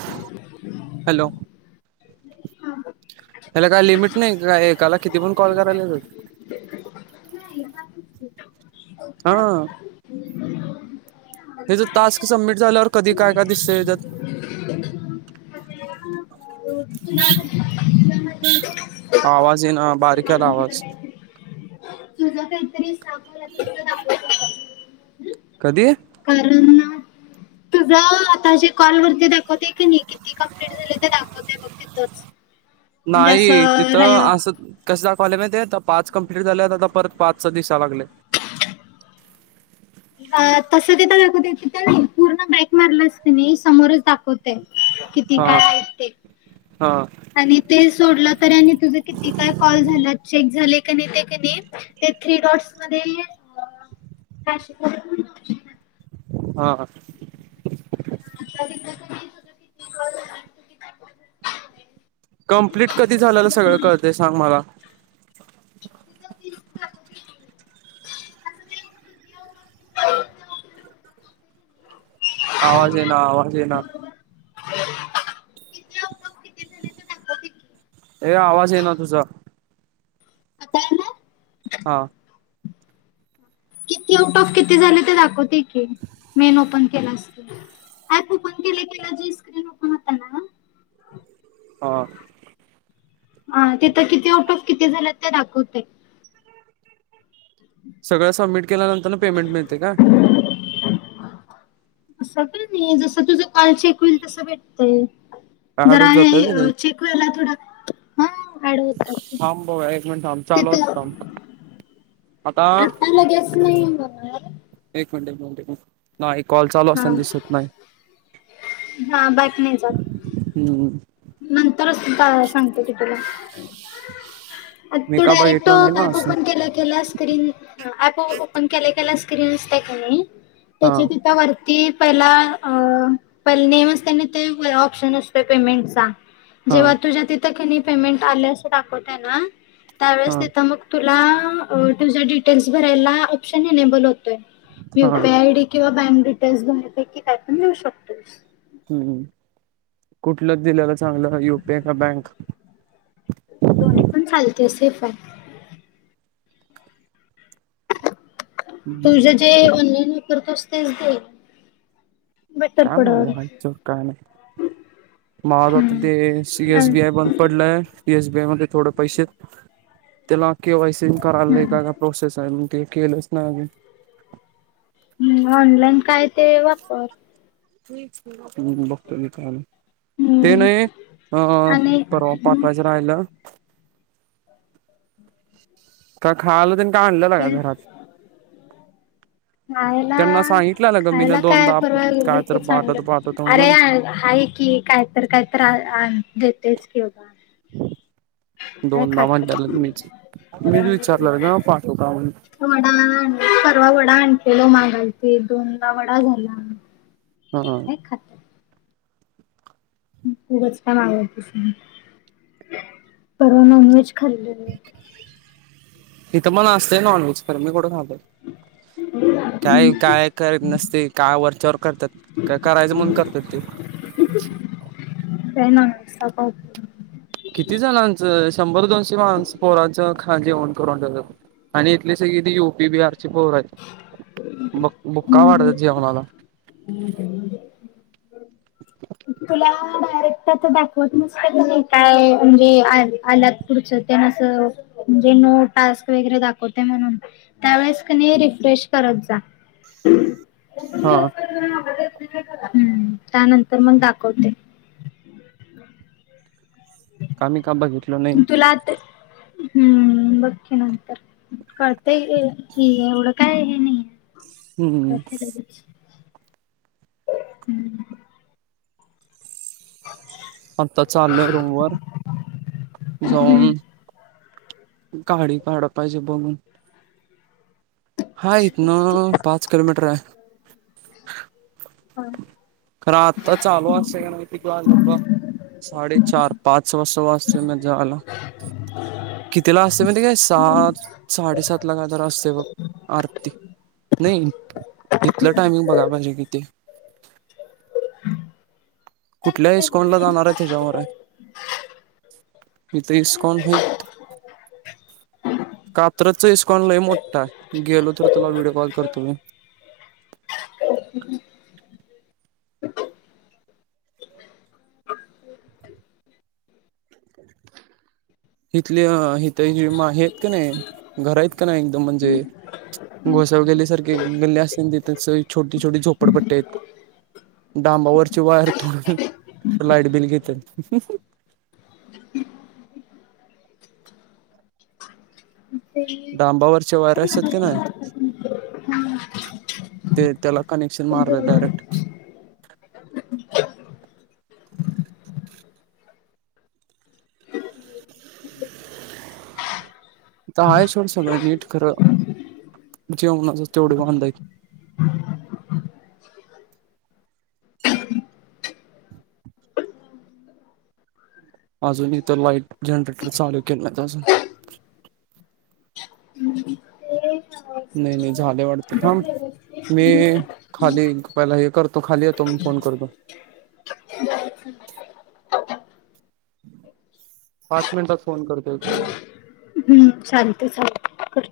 [inaudible] Hello? [unintelligible] त्याला काय limit नाही काय, एकाला किती पण कॉल कराल्यात? नाही, पाचच की. आ. हेच टास्क सबमिट झाल्यावर कधी काय, काय दिसतय ह्यच्यात? [inaudible] [inaudible] आवाज ये ना, बारीक याला आवाज. तुझं काहीतरी सा [unintelligible] कधी? कारण तुझा आता जे कॉलवरती दाखवते की नाही, किती कंप्लीट झाली ते दाखवतय बघ तिथंच. म्हणजे नाही, असं र- तिथं असं कसं दाखवाले माहितय, आता पाच कंप्लीट झालय, आता परत पाचच दिसा लागलय. अ तस तिथं दाखवत, तिथ नाही, पूर्ण बॅक मारलास की नाही समोरच दाखवतय कित हा, हा. आणि ते सोडलं तर आणि तुझ किती काय कॉल झालेत, चेक झाले की नाही, ते की नाही ते थ्री डॉट्स मधे [unintelligible] हा, हा. आता तिथल तुम्ही कंप्लीट कधी झालेल, सगळं कळतय सांग मला? [unintelligible] आवाज एना, आवाज एना. ए आवाज एना तुझा. आता आला? हां. किती आउट ऑफ किती झाले ते दाखवतय की, मेन ओपन. केलास. एप ओपन केल्या जी स्क्रिन ओपन होत्या ना हां. ह तिथं किती आउट ऑफ किती झालेत ते दाखवतय. सगळं सबमिट केल्यानंतर ना पेमेंट मिळतय काय? [unintelligible] अस काय नाही जस तुझं काल चेक होईल तस भेटतय, पॅड जरा होत जातय व्हय ते आणि चेक वायला थोडा हा ऍड होतात ते. थांब भाऊ एक मिनट थांब, चालू तिथं आसुदे थांब, आता नाही म एक मिनिट एक मिनिट एक मिट नाही कॉल चालू हा असताना दिसत नाही. हा बाईक नाही जात हम्म नंतरच सांगते की तुला. मी तू का डायरेक्ट बघितलो नाही ना ऍप असं ओपन केलं केलास? तरी अँप ओपन केल्या केल्या स्क्रीन असत की नाही हा त्याचा तिथं ती पहिला अ पहिला नेम असत ना ते ऑप्शन असतोय पेमेंटचा हा जेव्हा तुझ्या तिथं की नी पेमेंट आले असं दाखवतय ना, हा त्यावेळेस तिथं मग तुला तुझ्या डिटेल्स भरायला ऑप्शन एनेबल होतय यु हा पी आय डी. किंवा बँक डिटेल्स भरा पैकी काय पण देेऊ शकतोस. हम् कुठलं दिलेलं चांगलं यु पी आय का बँक? दोन्ही पण चालते सेफ आहे. तुझ जे ऑनलाईन वापरतोस तेच दे. बेटर काय पडल मागायचं काय नाही मागावं ते सी हम्म एस आणि बीआय बण पडलाय एस बी आय मध्ये थोड पैसे आहेत त्याला के वाय सी करायला लय काय काय प्रोसेस आहे मग ते केलंच नाय नाही अजून. हम्म ऑनलाईन काय ते वापर. ते हम्म नाही अ आणि परवा हम्म, पाठवायचं राहिलं. काय खायला तेनी आणलं का काय घरात? नाय ना त्यांना सांगितलेलं ग मीन खायला काय दोनदा परवा काय तर लगेच पाठवतो आणलं पाठवतो अरे म्हणून हाय की कायतर कायतर आ देतेच की बघा. नाय दोनदा खात. म्हणलेलं मीच मीच विचारलं ना पाठवू का म्हणून वडा परवा वडा आणलेलो मागालती दोनदा वडा झाला. हा ह नाय खात. उगाच का मागवतेस. परवा नॉन व्हेज खाल्ल मी. इथं पण असतय नॉनव्हेज तर मी कोठ खातो. काय हम्म, काय करत नसते काय वरच्यावर करतात का करायचं म्हणून करतात ते. का ना. किती जणांचं शंभर दोनशे माणसं पोरांचं खा जेवण करून ठेवलंत. आणि इथली सगळी ती यू पी बिहारची पोर आहे ब बुका वाढतात जेवणाला. हम्म ते येउद्या. तुला डायरेक्टच आता दाखवत नसत नाही काय म्हणजे आलात पुढचं त्याना अस म्हणजे नो टास्क वगैरे दाखवतय म्हणून त्यावेळेस क नयी रिफ्रेश करत जा. [unintelligible] हा त्यानंतर मग दाखवतय. [unintelligible] काल मी काय बघितलं नाही मी तुला आता हम्म, बघ की नंतर कळतय, एवढं काय हे नाहीये. हम्म कळतय लगेच. हम्म आता चाललोय रूमवर हम्म जाऊन गाडी काडाय पाहिजे बनवून. हा इतन अ पाच किलोमीटर आहे. हा खर आता चालू असतय का नाय, किती वाजलेत बघ? साडेचार पाच वाजतील न जेवायला, कितीला असतय माहितीये काय? सात, साडेसात ला काय तर असतय बघ आरती, नाही इथलं टायमिंग बघाय पाहिजे किती? कुठल्या इस्कॉन ला जाणार आहे त्याच्यावर हाय. इथं इस्कॉन हाईत. कात्रजच इस्कॉन लय मोठा हाय, गेलो तर तुला व्हिडिओ कॉल करतो मी. [unintelligible] [inaudible] इथल्या इथ हे आहेत का नयी, घर आहेत का नाही एकदम म्हणजे गोसावी गल्लीसारखी गल्ली असती न तीथ सगळी छोटी छोटी झोपडपट्टी आहेत. डांबावरची वायर तोडून लाईट बिल घेत्यात. ते- डांबावरचे वायर असत्यात की नाय हा, ते त्याला कनेक्शन ते मारलय दोन. डायरेक्ट. इथ हाय सोड सगळं नीट खरं, जेवणाच तेवढे वांद आहेत. आजुन इथ लाइट, जनरेटर चालू केलं नाहीत अजून हम्म हं ते येईल ना मंग? नाही नाही झालं वाटत थांब, मी आणि खाली पहिला हे करतो खाली येतो मग फोन करतो. पाच मिनिटात फोन करतोय चालतय, चालतय कर